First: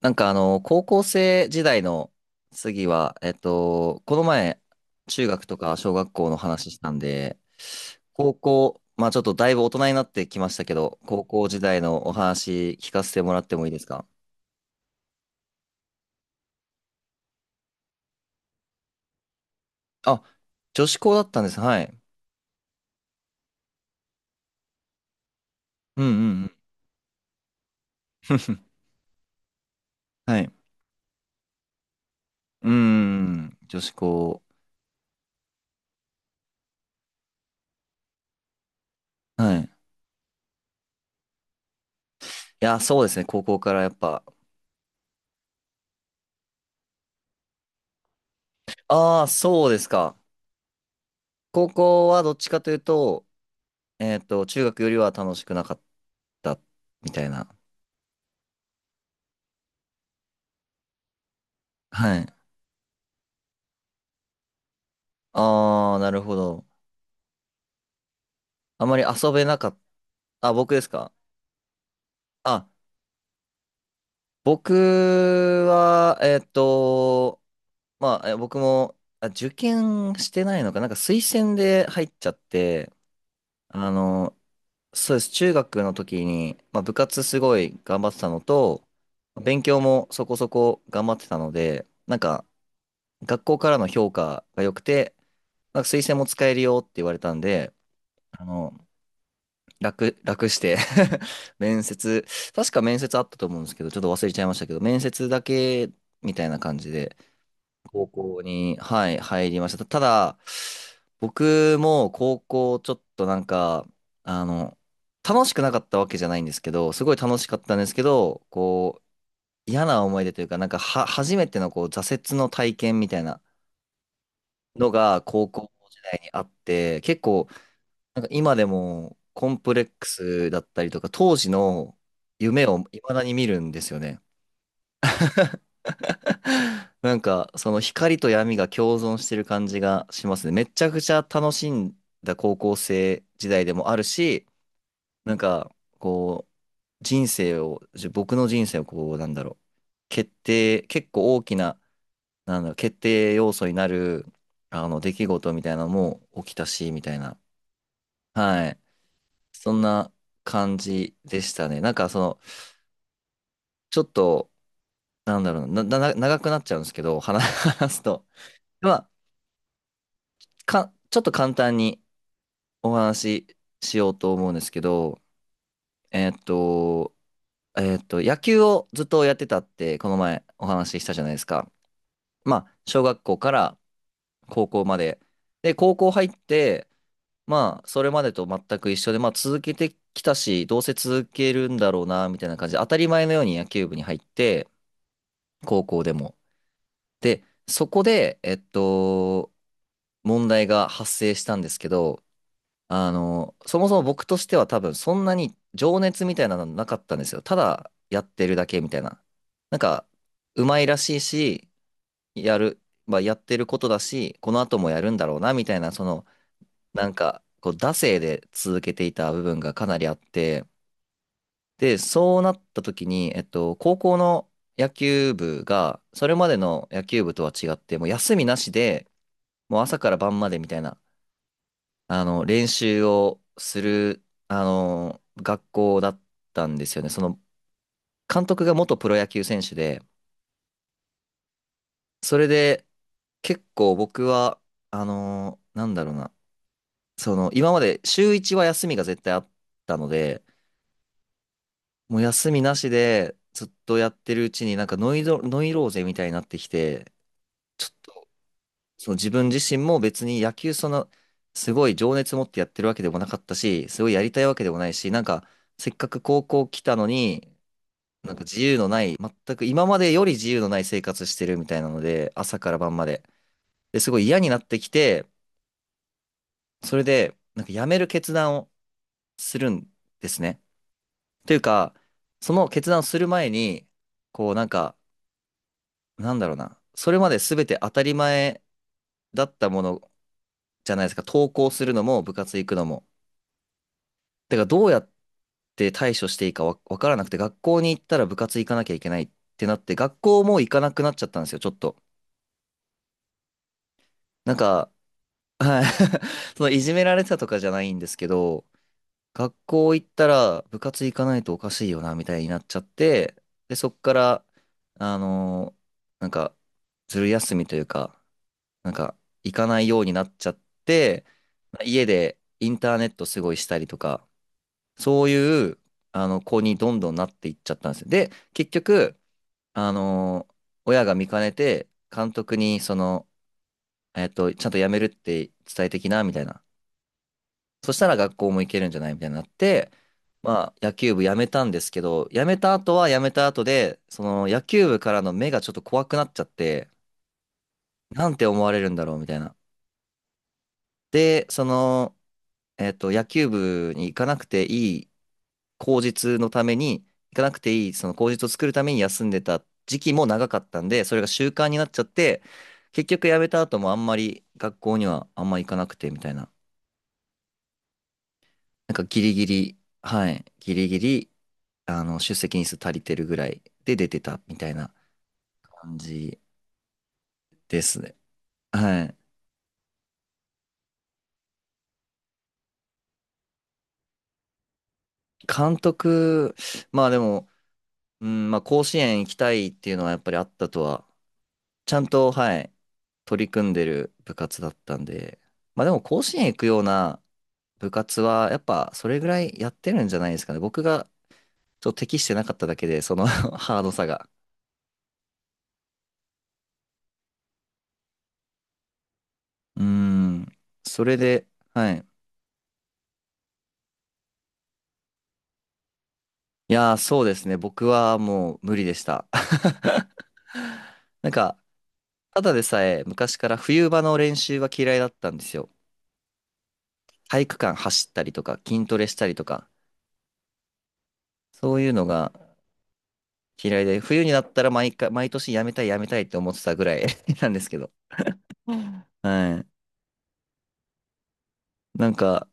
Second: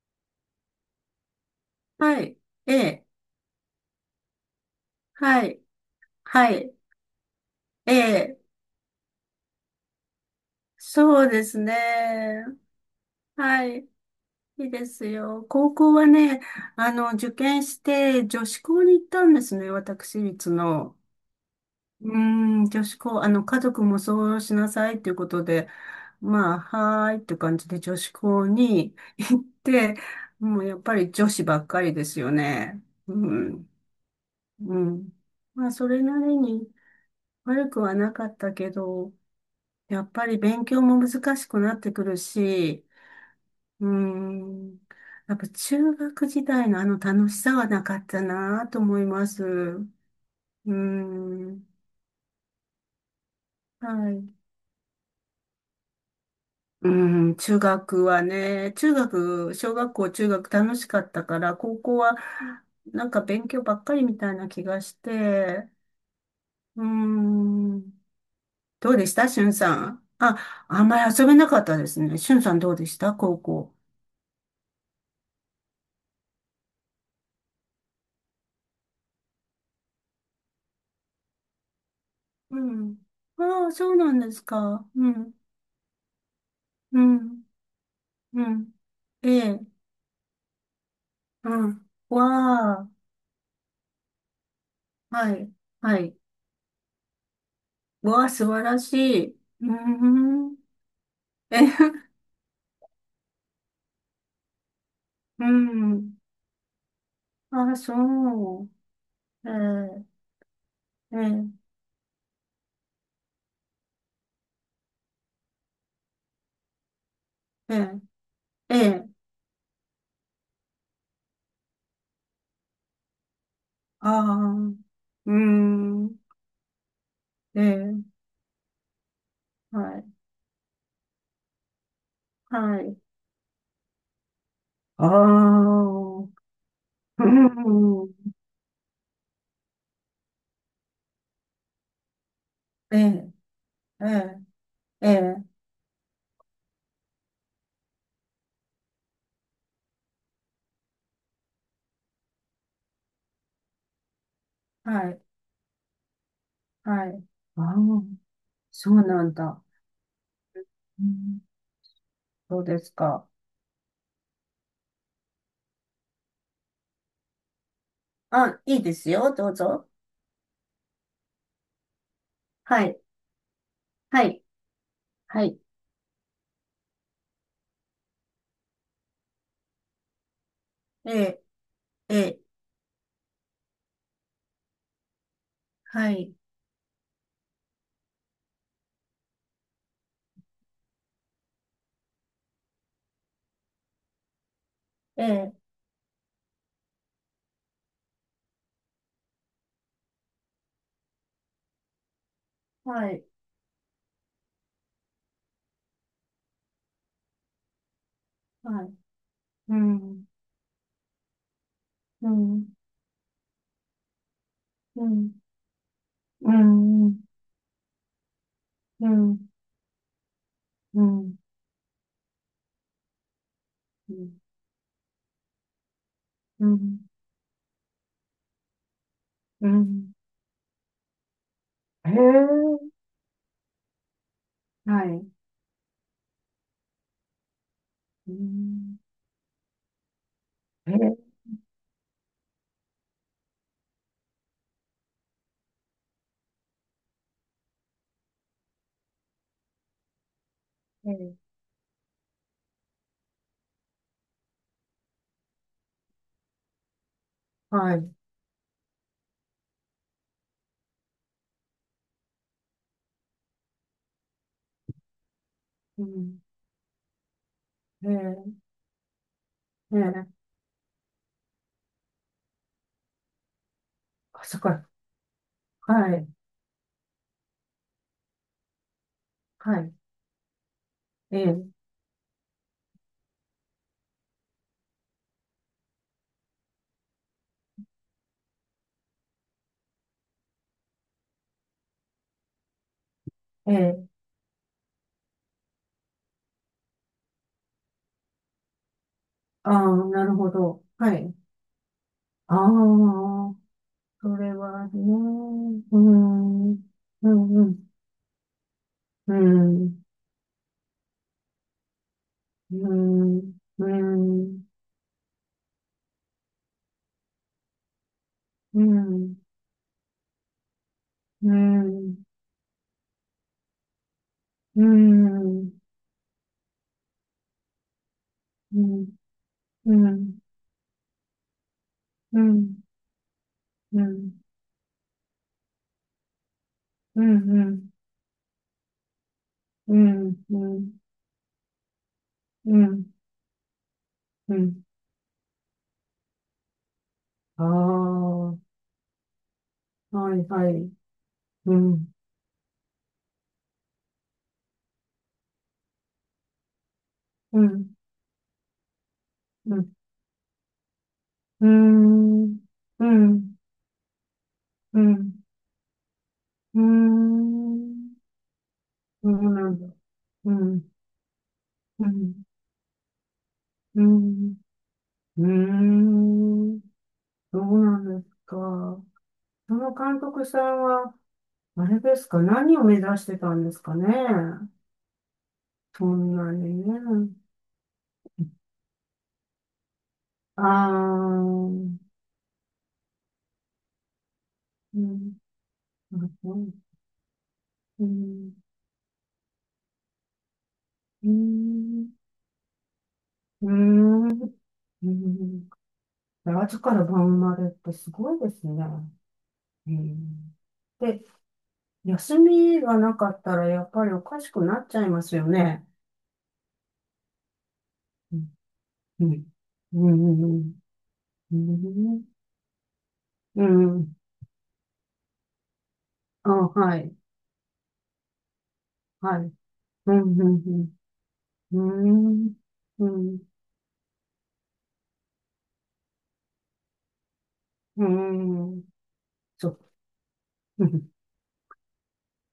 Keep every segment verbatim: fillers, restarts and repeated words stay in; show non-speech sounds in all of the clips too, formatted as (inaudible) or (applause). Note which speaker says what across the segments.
Speaker 1: なんかあの、高校生時代の
Speaker 2: はい。え
Speaker 1: 次
Speaker 2: え。
Speaker 1: は、えっと、この前、中学
Speaker 2: は
Speaker 1: と
Speaker 2: い。
Speaker 1: か小学校の
Speaker 2: は
Speaker 1: 話
Speaker 2: い。
Speaker 1: したんで、
Speaker 2: え
Speaker 1: 高
Speaker 2: え。
Speaker 1: 校、まあちょっとだいぶ大人になってきましたけど、高
Speaker 2: そうで
Speaker 1: 校
Speaker 2: す
Speaker 1: 時代のお
Speaker 2: ね。
Speaker 1: 話聞かせてもらって
Speaker 2: は
Speaker 1: もいいです
Speaker 2: い。
Speaker 1: か？
Speaker 2: いいですよ。高校はね、あの、受験して女子校に行ったんですね。私
Speaker 1: あ、
Speaker 2: 立
Speaker 1: 女
Speaker 2: の。
Speaker 1: 子校だったんです。はい。
Speaker 2: うーん、女子校、あの、家族もそうしなさいということで、
Speaker 1: うんうんう
Speaker 2: ま
Speaker 1: ん。
Speaker 2: あ、はーいって感じで女子校
Speaker 1: (laughs)
Speaker 2: に行って、
Speaker 1: はい。
Speaker 2: もうやっぱり女子ばっかりですよ
Speaker 1: う
Speaker 2: ね。う
Speaker 1: ん、
Speaker 2: ん。
Speaker 1: 女子校。
Speaker 2: うん。まあ、それなりに悪くはなかったけど、
Speaker 1: はい。い
Speaker 2: やっぱり勉強も難しくなってくる
Speaker 1: や、
Speaker 2: し、
Speaker 1: そうですね、高校から
Speaker 2: う
Speaker 1: や
Speaker 2: ー
Speaker 1: っぱ。
Speaker 2: ん、やっぱ中学時代のあの楽しさはなかったなと思い
Speaker 1: ああ、
Speaker 2: ます。
Speaker 1: そうで
Speaker 2: う
Speaker 1: すか。
Speaker 2: ーん、
Speaker 1: 高校はどっちかというと、
Speaker 2: は
Speaker 1: えっ
Speaker 2: い。
Speaker 1: と、中学よりは楽しくなかった
Speaker 2: うー
Speaker 1: みたい
Speaker 2: ん、
Speaker 1: な。
Speaker 2: 中学はね、中学、小学校、中学楽しかったから、高校
Speaker 1: は
Speaker 2: は
Speaker 1: い。
Speaker 2: なんか勉強ばっかりみたいな気がして、
Speaker 1: ああ、なるほど。
Speaker 2: うーん、
Speaker 1: あ
Speaker 2: ど
Speaker 1: ま
Speaker 2: う
Speaker 1: り
Speaker 2: でした
Speaker 1: 遊
Speaker 2: し
Speaker 1: べ
Speaker 2: ゅん
Speaker 1: なか
Speaker 2: さ
Speaker 1: っ
Speaker 2: ん。
Speaker 1: た。あ、
Speaker 2: あ、
Speaker 1: 僕で
Speaker 2: あん
Speaker 1: す
Speaker 2: ま
Speaker 1: か？
Speaker 2: り遊べなかったですね。しゅんさん
Speaker 1: あ、
Speaker 2: どうでした高校。
Speaker 1: 僕は、えっと、まあ、え僕も、あ、受験してないのか。なんか推薦で入っちゃっ
Speaker 2: う
Speaker 1: て、
Speaker 2: ん。ああ、
Speaker 1: あ
Speaker 2: そうなんで
Speaker 1: の、
Speaker 2: すか。う
Speaker 1: そうです。
Speaker 2: ん。
Speaker 1: 中学の時に、まあ、部
Speaker 2: う
Speaker 1: 活す
Speaker 2: ん。
Speaker 1: ごい頑張ってたの
Speaker 2: うん。
Speaker 1: と、
Speaker 2: ええ。
Speaker 1: 勉強もそこそこ頑張ってた
Speaker 2: う
Speaker 1: ので、
Speaker 2: ん。
Speaker 1: なんか、
Speaker 2: わあ。
Speaker 1: 学校からの評価が良くて、
Speaker 2: はい。
Speaker 1: なんか
Speaker 2: は
Speaker 1: 推薦
Speaker 2: い。
Speaker 1: も使えるよって言われたんで、
Speaker 2: わあ、
Speaker 1: あ
Speaker 2: 素晴
Speaker 1: の、
Speaker 2: らしい。うー
Speaker 1: 楽、楽
Speaker 2: ん。
Speaker 1: して (laughs)
Speaker 2: え、(laughs)
Speaker 1: 面接、確か面接あったと思うんですけど、ちょっと忘れちゃいましたけど、面接だ
Speaker 2: う
Speaker 1: け
Speaker 2: ん。
Speaker 1: みたいな感じで、
Speaker 2: ああ、そ
Speaker 1: 高校に、はい、
Speaker 2: う。
Speaker 1: 入りました。た
Speaker 2: え
Speaker 1: だ、
Speaker 2: え。ええ。
Speaker 1: 僕も高校ちょっとなんか、あの、楽しくなかったわけじゃないんですけど、すごい楽しかっ
Speaker 2: え
Speaker 1: たんです
Speaker 2: え。
Speaker 1: けど、
Speaker 2: え
Speaker 1: こ
Speaker 2: え。
Speaker 1: う、嫌な思い出というか、なんかは、初めてのこう、挫折の体験みたいな
Speaker 2: ああ。う
Speaker 1: のが
Speaker 2: ー
Speaker 1: 高校時
Speaker 2: ん。
Speaker 1: 代にあって、結構
Speaker 2: ええ。
Speaker 1: なんか今でもコンプレッ
Speaker 2: は
Speaker 1: ク
Speaker 2: い。
Speaker 1: スだったりとか、当時の夢を
Speaker 2: はい。
Speaker 1: 未だに見るんですよね。
Speaker 2: ああ。
Speaker 1: (laughs) なんかその
Speaker 2: うん。
Speaker 1: 光と闇が共存してる感じがしますね。めちゃくちゃ楽しんだ高校
Speaker 2: え
Speaker 1: 生
Speaker 2: え。
Speaker 1: 時代でもある
Speaker 2: ええ。
Speaker 1: し、
Speaker 2: え
Speaker 1: なん
Speaker 2: え。
Speaker 1: かこう人生を、じ僕の人生をこうなんだろう、決定、結構大きな、なんだろう、決定要素になるあの
Speaker 2: は
Speaker 1: 出
Speaker 2: い。
Speaker 1: 来事みたいなのも起きたし、み
Speaker 2: は
Speaker 1: たい
Speaker 2: い。
Speaker 1: な。
Speaker 2: ああ。
Speaker 1: はい。
Speaker 2: そうなんだ。
Speaker 1: そんな感
Speaker 2: う
Speaker 1: じで
Speaker 2: ん。
Speaker 1: したね。なんかその、
Speaker 2: そうですか。
Speaker 1: ちょっと、なんだろうな、な、な長くなっちゃうんですけど、話 (laughs) 話すと。
Speaker 2: あ、いい
Speaker 1: ま
Speaker 2: です
Speaker 1: あ、
Speaker 2: よ。どうぞ。
Speaker 1: か、ちょっと簡単に
Speaker 2: は
Speaker 1: お
Speaker 2: い。
Speaker 1: 話ししよう
Speaker 2: は
Speaker 1: と
Speaker 2: い。
Speaker 1: 思うんですけど、
Speaker 2: はい。
Speaker 1: えーっと、えーっと、野球をずっとやってたって、この前お話しし
Speaker 2: え
Speaker 1: たじゃないで
Speaker 2: え、
Speaker 1: すか。
Speaker 2: ええ、
Speaker 1: まあ、小学校から高校まで。で、高校
Speaker 2: は
Speaker 1: 入っ
Speaker 2: い。
Speaker 1: て、まあ、それまでと全く一緒で、まあ、続けてきたし、どうせ続けるんだろうな、みたいな感じで、当たり前のように野球部に入って、
Speaker 2: ええ、
Speaker 1: 高校でも。で、そこで、えっと、問題が発生したんですけど、
Speaker 2: は
Speaker 1: あ
Speaker 2: い。
Speaker 1: の、そもそも僕としては多分そんなに情熱みたいなのなかったんですよ。ただやってるだけ
Speaker 2: は
Speaker 1: み
Speaker 2: い。
Speaker 1: たいな。
Speaker 2: う
Speaker 1: なんか、
Speaker 2: ん、
Speaker 1: うまいらしいし、
Speaker 2: う
Speaker 1: や
Speaker 2: ん、
Speaker 1: る、まあ、やってることだし、この後もや
Speaker 2: う
Speaker 1: るんだ
Speaker 2: ん、
Speaker 1: ろうな、みたいな、その、
Speaker 2: う
Speaker 1: なん
Speaker 2: ん、
Speaker 1: か、こう、惰性で続けて
Speaker 2: う
Speaker 1: い
Speaker 2: ん、
Speaker 1: た
Speaker 2: うん、
Speaker 1: 部分がかなりあって、
Speaker 2: うん、
Speaker 1: で、そうなった時に、えっと、高校の野球部が、それまで
Speaker 2: う
Speaker 1: の
Speaker 2: ん、
Speaker 1: 野球部とは違って、もう休みなしで、
Speaker 2: う
Speaker 1: もう朝か
Speaker 2: ん。
Speaker 1: ら晩までみたいな、
Speaker 2: へえ、
Speaker 1: あの、練習をする、あ
Speaker 2: は
Speaker 1: の、
Speaker 2: い。
Speaker 1: 学校だったんですよね。その、
Speaker 2: う
Speaker 1: 監督が元
Speaker 2: ん、
Speaker 1: プロ野球選手で、
Speaker 2: へえ、
Speaker 1: それで、結構僕は、あの、なんだろうな、その、今まで週いちは休みが絶対あったので、
Speaker 2: ええ、
Speaker 1: もう休みなしで、ずっとやってるうちになんかノイド、ノイローゼみたいになってきて、
Speaker 2: はい。
Speaker 1: その自分自身も別に野球その、すごい情熱持ってやってるわけでもなかったし、すごいやりたいわけでもないし、なんか、せっ
Speaker 2: う
Speaker 1: かく
Speaker 2: ん、
Speaker 1: 高校来たのに、
Speaker 2: へ
Speaker 1: なんか
Speaker 2: え、
Speaker 1: 自由のない、全く今
Speaker 2: へ
Speaker 1: までよ
Speaker 2: え、
Speaker 1: り自由のない生活してるみたいなので、朝から晩まで。で、すごい嫌
Speaker 2: あ、
Speaker 1: にな
Speaker 2: そっ
Speaker 1: ってき
Speaker 2: か。
Speaker 1: て、
Speaker 2: はい。
Speaker 1: それで、なんか辞める決断をする
Speaker 2: は
Speaker 1: ん
Speaker 2: い。
Speaker 1: ですね。
Speaker 2: え
Speaker 1: という
Speaker 2: え、
Speaker 1: か、その決断をする前に、こうなんか、なんだろうな、それまで全て当たり前だったものじゃないですか、登校するのも部活行くのも。
Speaker 2: ええ、
Speaker 1: てかどうやって対処していいかわ、わからなくて、学校に行ったら部活行かなきゃいけないって
Speaker 2: あ
Speaker 1: なって、
Speaker 2: あ、
Speaker 1: 学
Speaker 2: なる
Speaker 1: 校
Speaker 2: ほ
Speaker 1: も行か
Speaker 2: ど。
Speaker 1: なくなっ
Speaker 2: は
Speaker 1: ちゃっ
Speaker 2: い。
Speaker 1: たんですよ、ちょっと。
Speaker 2: ああ、それ
Speaker 1: なん
Speaker 2: は
Speaker 1: か、
Speaker 2: ね、
Speaker 1: はい。
Speaker 2: う
Speaker 1: (laughs) その
Speaker 2: ん、う
Speaker 1: い
Speaker 2: ん、
Speaker 1: じめられてたとか
Speaker 2: う
Speaker 1: じゃな
Speaker 2: ん、
Speaker 1: いんですけど、
Speaker 2: う
Speaker 1: 学
Speaker 2: ん、う
Speaker 1: 校
Speaker 2: ん、
Speaker 1: 行ったら部活行かないとおかしいよな、みたいになっちゃっ
Speaker 2: う
Speaker 1: て、
Speaker 2: ん、
Speaker 1: で、
Speaker 2: う
Speaker 1: そっから、
Speaker 2: ん、
Speaker 1: あのーなんか、ずる休みというか、
Speaker 2: う
Speaker 1: なんか、
Speaker 2: ん、
Speaker 1: 行かないようになっちゃって、
Speaker 2: う
Speaker 1: 家
Speaker 2: ん、
Speaker 1: でインターネットすごいしたりとか、
Speaker 2: う
Speaker 1: そうい
Speaker 2: ん、
Speaker 1: う、あの、子にどんどんなっていっちゃったんですよ。で、結
Speaker 2: うん、
Speaker 1: 局、あ
Speaker 2: うん、
Speaker 1: のー親が見かねて、監
Speaker 2: う
Speaker 1: 督
Speaker 2: ん、
Speaker 1: に、その、
Speaker 2: う
Speaker 1: えっ
Speaker 2: ん、
Speaker 1: と、ちゃんと辞めるって伝えてきな、みたいな。
Speaker 2: うん、うん、
Speaker 1: そしたら学校も行けるんじゃないみたいになって、まあ、野球部辞めたんですけど、辞めた
Speaker 2: う
Speaker 1: 後
Speaker 2: ん、
Speaker 1: は辞めた後で、その、
Speaker 2: う
Speaker 1: 野
Speaker 2: ん、
Speaker 1: 球部からの目がちょっと怖くなっちゃって、
Speaker 2: あ
Speaker 1: な
Speaker 2: あ、
Speaker 1: んて思われるんだろう、みたいな。
Speaker 2: はい、はい、
Speaker 1: で、そ
Speaker 2: うん、
Speaker 1: の、えっと、野球部に行かなくていい口実のために、行かなく
Speaker 2: う
Speaker 1: て
Speaker 2: ん、
Speaker 1: いい、その口実を作るために休んでた
Speaker 2: うん、
Speaker 1: 時期も長かったんで、それが習
Speaker 2: う
Speaker 1: 慣になっちゃって、
Speaker 2: ん、
Speaker 1: 結
Speaker 2: う
Speaker 1: 局辞め
Speaker 2: ん、
Speaker 1: た後もあんまり学校
Speaker 2: う
Speaker 1: には
Speaker 2: ん、
Speaker 1: あんま行かなくてみたいな。
Speaker 2: うん、
Speaker 1: なんかギ
Speaker 2: そう
Speaker 1: リギ
Speaker 2: な
Speaker 1: リ、
Speaker 2: ん、だ
Speaker 1: はい、
Speaker 2: う
Speaker 1: ギ
Speaker 2: ん、
Speaker 1: リギリ、あ
Speaker 2: う
Speaker 1: の、出
Speaker 2: ん、
Speaker 1: 席日数足りてるぐらいで
Speaker 2: う
Speaker 1: 出てた
Speaker 2: ん、
Speaker 1: みたいな
Speaker 2: う
Speaker 1: 感じ
Speaker 2: ん、そ
Speaker 1: で
Speaker 2: うな
Speaker 1: すね。
Speaker 2: んですか。
Speaker 1: はい。
Speaker 2: その監督さんは、あれですか、何を目指してたんですかね。
Speaker 1: 監
Speaker 2: そんな
Speaker 1: 督、
Speaker 2: にね。
Speaker 1: まあでも、うん、まあ甲子園行きたいっていうのはやっぱりあったと
Speaker 2: ああ、
Speaker 1: は
Speaker 2: う
Speaker 1: ち
Speaker 2: ん、
Speaker 1: ゃんと、はい、取り組んでる部活だった
Speaker 2: う
Speaker 1: ん
Speaker 2: ん、
Speaker 1: で、まあでも甲子園
Speaker 2: う
Speaker 1: 行く
Speaker 2: ん、
Speaker 1: ような部
Speaker 2: う
Speaker 1: 活は、
Speaker 2: ん、
Speaker 1: やっぱそれぐらいやってるんじゃないですかね。僕がちょっと適してなかっただけで、その (laughs)
Speaker 2: う
Speaker 1: ハードさが。
Speaker 2: ん、うん。朝から晩までってすごいですね。
Speaker 1: うー
Speaker 2: う
Speaker 1: ん、
Speaker 2: ん、
Speaker 1: それ
Speaker 2: で、
Speaker 1: で、はい。
Speaker 2: 休みがなかったらやっぱりおかしくなっちゃいますよね。
Speaker 1: いやー、そうですね。僕は
Speaker 2: うん、
Speaker 1: もう無理でし
Speaker 2: う
Speaker 1: た。
Speaker 2: ん、
Speaker 1: (laughs)
Speaker 2: うん、
Speaker 1: なん
Speaker 2: う
Speaker 1: か、
Speaker 2: ん、う
Speaker 1: ただでさえ昔から
Speaker 2: ん、う
Speaker 1: 冬場
Speaker 2: ん。
Speaker 1: の練習は嫌いだったんですよ。
Speaker 2: あ、はい、
Speaker 1: 体育館走ったりとか、筋トレしたり
Speaker 2: は
Speaker 1: と
Speaker 2: い。
Speaker 1: か、
Speaker 2: うん、うん、
Speaker 1: そう
Speaker 2: う
Speaker 1: いうのが
Speaker 2: ん、うん、
Speaker 1: 嫌いで、冬になったら毎回、毎年やめたいやめたいって思ってたぐらい (laughs) なんですけど。
Speaker 2: うん、うん。
Speaker 1: はい。
Speaker 2: そう、うん、
Speaker 1: なんか、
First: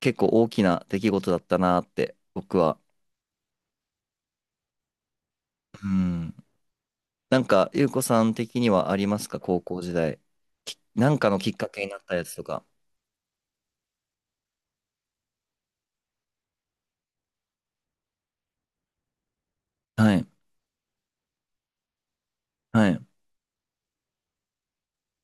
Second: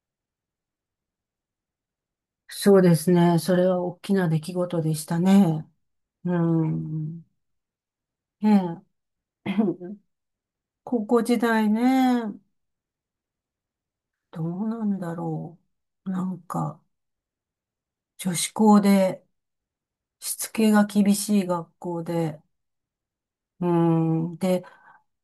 Speaker 1: 結構大きな出来事だったなって、僕は。
Speaker 2: そうですね。それは大きな出来事でしたね。
Speaker 1: うん。
Speaker 2: うん、
Speaker 1: なんか、ゆうこさん的に
Speaker 2: ね
Speaker 1: はありますか
Speaker 2: え
Speaker 1: 高校時
Speaker 2: (clears throat)
Speaker 1: 代。き
Speaker 2: 高
Speaker 1: なん
Speaker 2: 校
Speaker 1: か
Speaker 2: 時
Speaker 1: のきっ
Speaker 2: 代
Speaker 1: か
Speaker 2: ね、
Speaker 1: けになったやつとか。
Speaker 2: どうなんだろう。なんか、女子校で、
Speaker 1: はい。
Speaker 2: しつけが厳しい学校で、
Speaker 1: はい。
Speaker 2: うん、で、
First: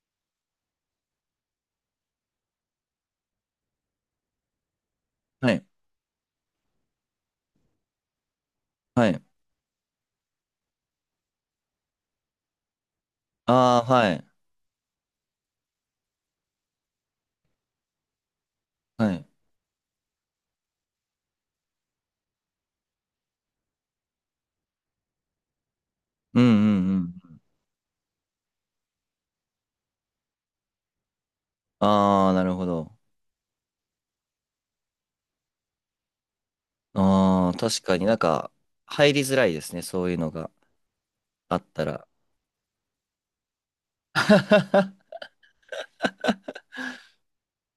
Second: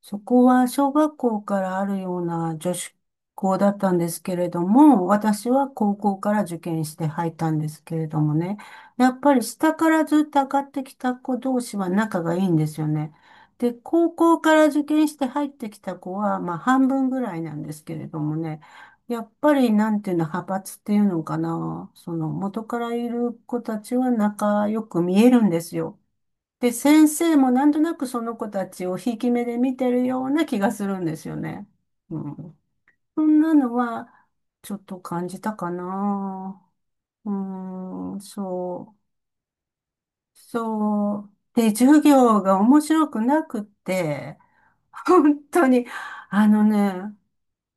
Speaker 2: そこは小学校からあるような女子校だったんですけれども、私
Speaker 1: はい。
Speaker 2: は高校から受験して入ったんですけれどもね、
Speaker 1: は
Speaker 2: やっ
Speaker 1: い。
Speaker 2: ぱり下からずっと上がってきた子同士は仲がいいんですよね。で、
Speaker 1: ああ、は
Speaker 2: 高
Speaker 1: い。
Speaker 2: 校から受験して入ってきた子は、まあ半分ぐらいなんですけれどもね、
Speaker 1: は
Speaker 2: や
Speaker 1: い。
Speaker 2: っぱりなんていうの、派閥っていうのかな、その元からいる子たちは仲良く見えるんですよ。
Speaker 1: うんう
Speaker 2: で、
Speaker 1: んう
Speaker 2: 先生
Speaker 1: ん。
Speaker 2: もなんとなくその子たちをひいき目で見てるような気がするんですよね。う
Speaker 1: ああ、なる
Speaker 2: ん。
Speaker 1: ほど。
Speaker 2: そんなのは、ちょっと感じたかな。う
Speaker 1: ああ、確かにな
Speaker 2: ー
Speaker 1: ん
Speaker 2: ん、
Speaker 1: か、
Speaker 2: そう。
Speaker 1: 入りづらいですね。そういうのが
Speaker 2: そう。
Speaker 1: あっ
Speaker 2: で、
Speaker 1: た
Speaker 2: 授
Speaker 1: ら。
Speaker 2: 業が面白くなくて、
Speaker 1: (laughs)
Speaker 2: 本当に、あのね、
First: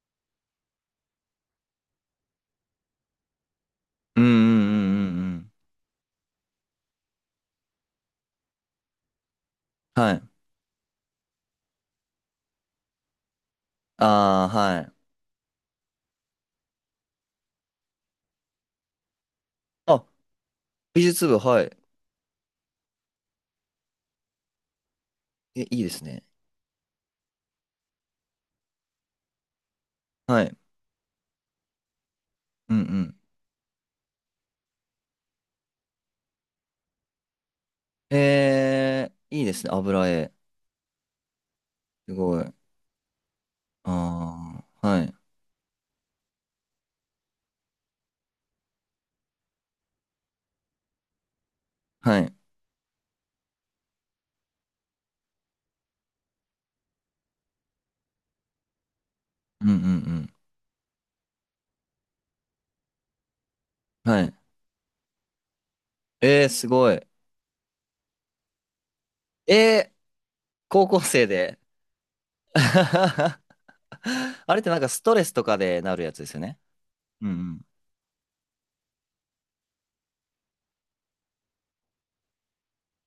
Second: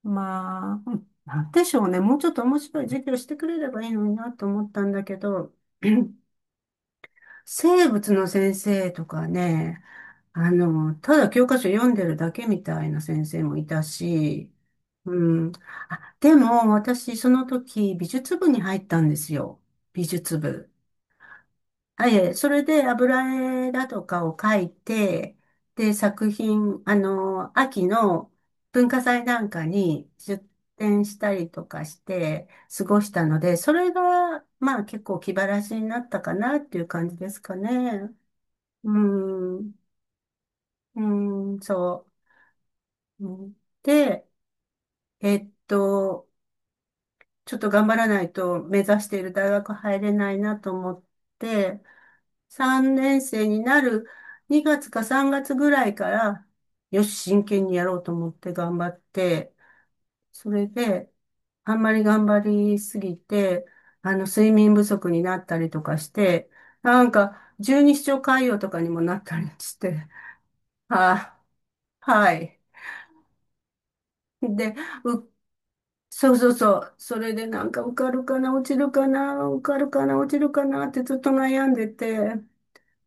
Speaker 2: まあ、うん、なんでしょうね。もうちょっと面白い授業してくれればいいのに
Speaker 1: うんうん
Speaker 2: な
Speaker 1: う
Speaker 2: と思ったんだ
Speaker 1: ん
Speaker 2: け
Speaker 1: うんうん。
Speaker 2: ど、(clears throat) 生物の先生とかね、
Speaker 1: はい。
Speaker 2: あの、ただ教科書読んでるだけみたいな先生もいた
Speaker 1: あ
Speaker 2: し、
Speaker 1: あ、はい。
Speaker 2: うん。あ、でも、私、その時、美術部に入ったんですよ。
Speaker 1: あ、
Speaker 2: 美術部。
Speaker 1: 美術部、はい。
Speaker 2: あ、いえ、それで油絵だとかを描いて、
Speaker 1: え、いいで
Speaker 2: で、
Speaker 1: すね。
Speaker 2: 作品、あの、秋の文化祭なんかに
Speaker 1: は
Speaker 2: 出
Speaker 1: い。
Speaker 2: 展したりとかして
Speaker 1: うんう
Speaker 2: 過ごし
Speaker 1: ん
Speaker 2: たので、それが、まあ結構気晴らしになったかなっていう感じですかね。う
Speaker 1: えー、いいですね。
Speaker 2: ん、
Speaker 1: 油絵。
Speaker 2: うん、そ
Speaker 1: すごい。
Speaker 2: う。うん、で、
Speaker 1: ああ、はい。
Speaker 2: えっと、ちょっと頑張らないと目指している大学入れないなと思って、
Speaker 1: はい。
Speaker 2: さんねん生になるにがつかさんがつぐらいから、よし、真剣にやろうと思って頑張って、
Speaker 1: うんうんうん。
Speaker 2: それで、あんまり頑張りすぎて、あ
Speaker 1: は
Speaker 2: の、
Speaker 1: い。
Speaker 2: 睡眠不足になったりとかし
Speaker 1: えー、
Speaker 2: て、
Speaker 1: すごい。
Speaker 2: なんか、十二指腸潰瘍とかにもなったりし
Speaker 1: えー、
Speaker 2: て、
Speaker 1: 高校生
Speaker 2: あ、
Speaker 1: で。
Speaker 2: はい。
Speaker 1: (laughs) あれって
Speaker 2: で、
Speaker 1: なんかスト
Speaker 2: う
Speaker 1: レ
Speaker 2: っ
Speaker 1: スとかでなるやつで
Speaker 2: そ
Speaker 1: す
Speaker 2: う
Speaker 1: よ
Speaker 2: そう
Speaker 1: ね。
Speaker 2: そう。そ
Speaker 1: う
Speaker 2: れで
Speaker 1: ん
Speaker 2: なんか受かるかな、落ちるかな、受かるかな、落ちるかなってずっと悩んでて、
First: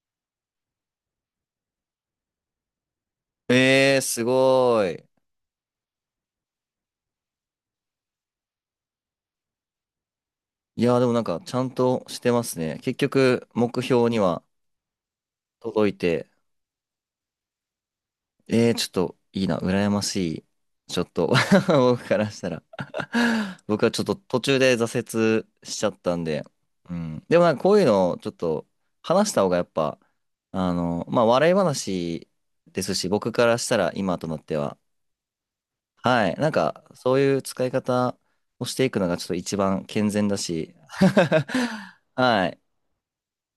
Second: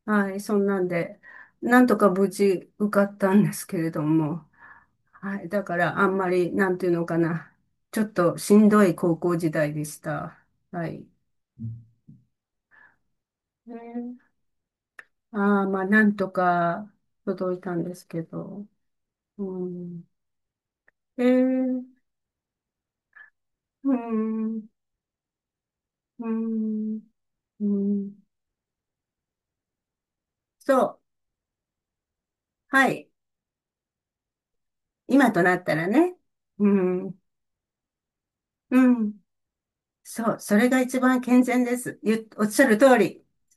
Speaker 2: はい、そんなんで、なんとか無事受かったん
Speaker 1: う
Speaker 2: で
Speaker 1: ん。
Speaker 2: すけれ
Speaker 1: えー、
Speaker 2: ど
Speaker 1: す
Speaker 2: も、
Speaker 1: ごい。
Speaker 2: はい、だからあんまり、なんていうのかな、ちょっとしんどい高校時代でした。
Speaker 1: い
Speaker 2: は
Speaker 1: やー、で
Speaker 2: い。
Speaker 1: もなんかちゃんとしてますね。結局、目標に
Speaker 2: ね、
Speaker 1: は
Speaker 2: ああ、まあ、
Speaker 1: 届い
Speaker 2: なん
Speaker 1: て。
Speaker 2: とか届いたんですけど。
Speaker 1: えー、ちょっといいな、
Speaker 2: う
Speaker 1: 羨ま
Speaker 2: ん。
Speaker 1: しい。ちょっ
Speaker 2: え
Speaker 1: と (laughs)
Speaker 2: ー、
Speaker 1: 僕からしたら (laughs) 僕は
Speaker 2: う
Speaker 1: ちょっと途中
Speaker 2: ん、
Speaker 1: で挫折しちゃったん
Speaker 2: う
Speaker 1: で、う
Speaker 2: ん、
Speaker 1: ん。でもなんか
Speaker 2: う
Speaker 1: こういうの
Speaker 2: ん。
Speaker 1: をちょっと話した方がやっぱ、あ
Speaker 2: そう。
Speaker 1: の、まあ笑い話で
Speaker 2: は
Speaker 1: すし、
Speaker 2: い。
Speaker 1: 僕からしたら今となっては、
Speaker 2: 今となったらね。
Speaker 1: はい。なん
Speaker 2: う
Speaker 1: かそう
Speaker 2: ん。
Speaker 1: いう使い方をしてい
Speaker 2: う
Speaker 1: くのが
Speaker 2: ん。
Speaker 1: ちょっと一番健全
Speaker 2: そ
Speaker 1: だ
Speaker 2: う。それ
Speaker 1: し、
Speaker 2: が一番健全で
Speaker 1: (laughs)
Speaker 2: す。ゆ、お
Speaker 1: は
Speaker 2: っ
Speaker 1: い。
Speaker 2: しゃる通り。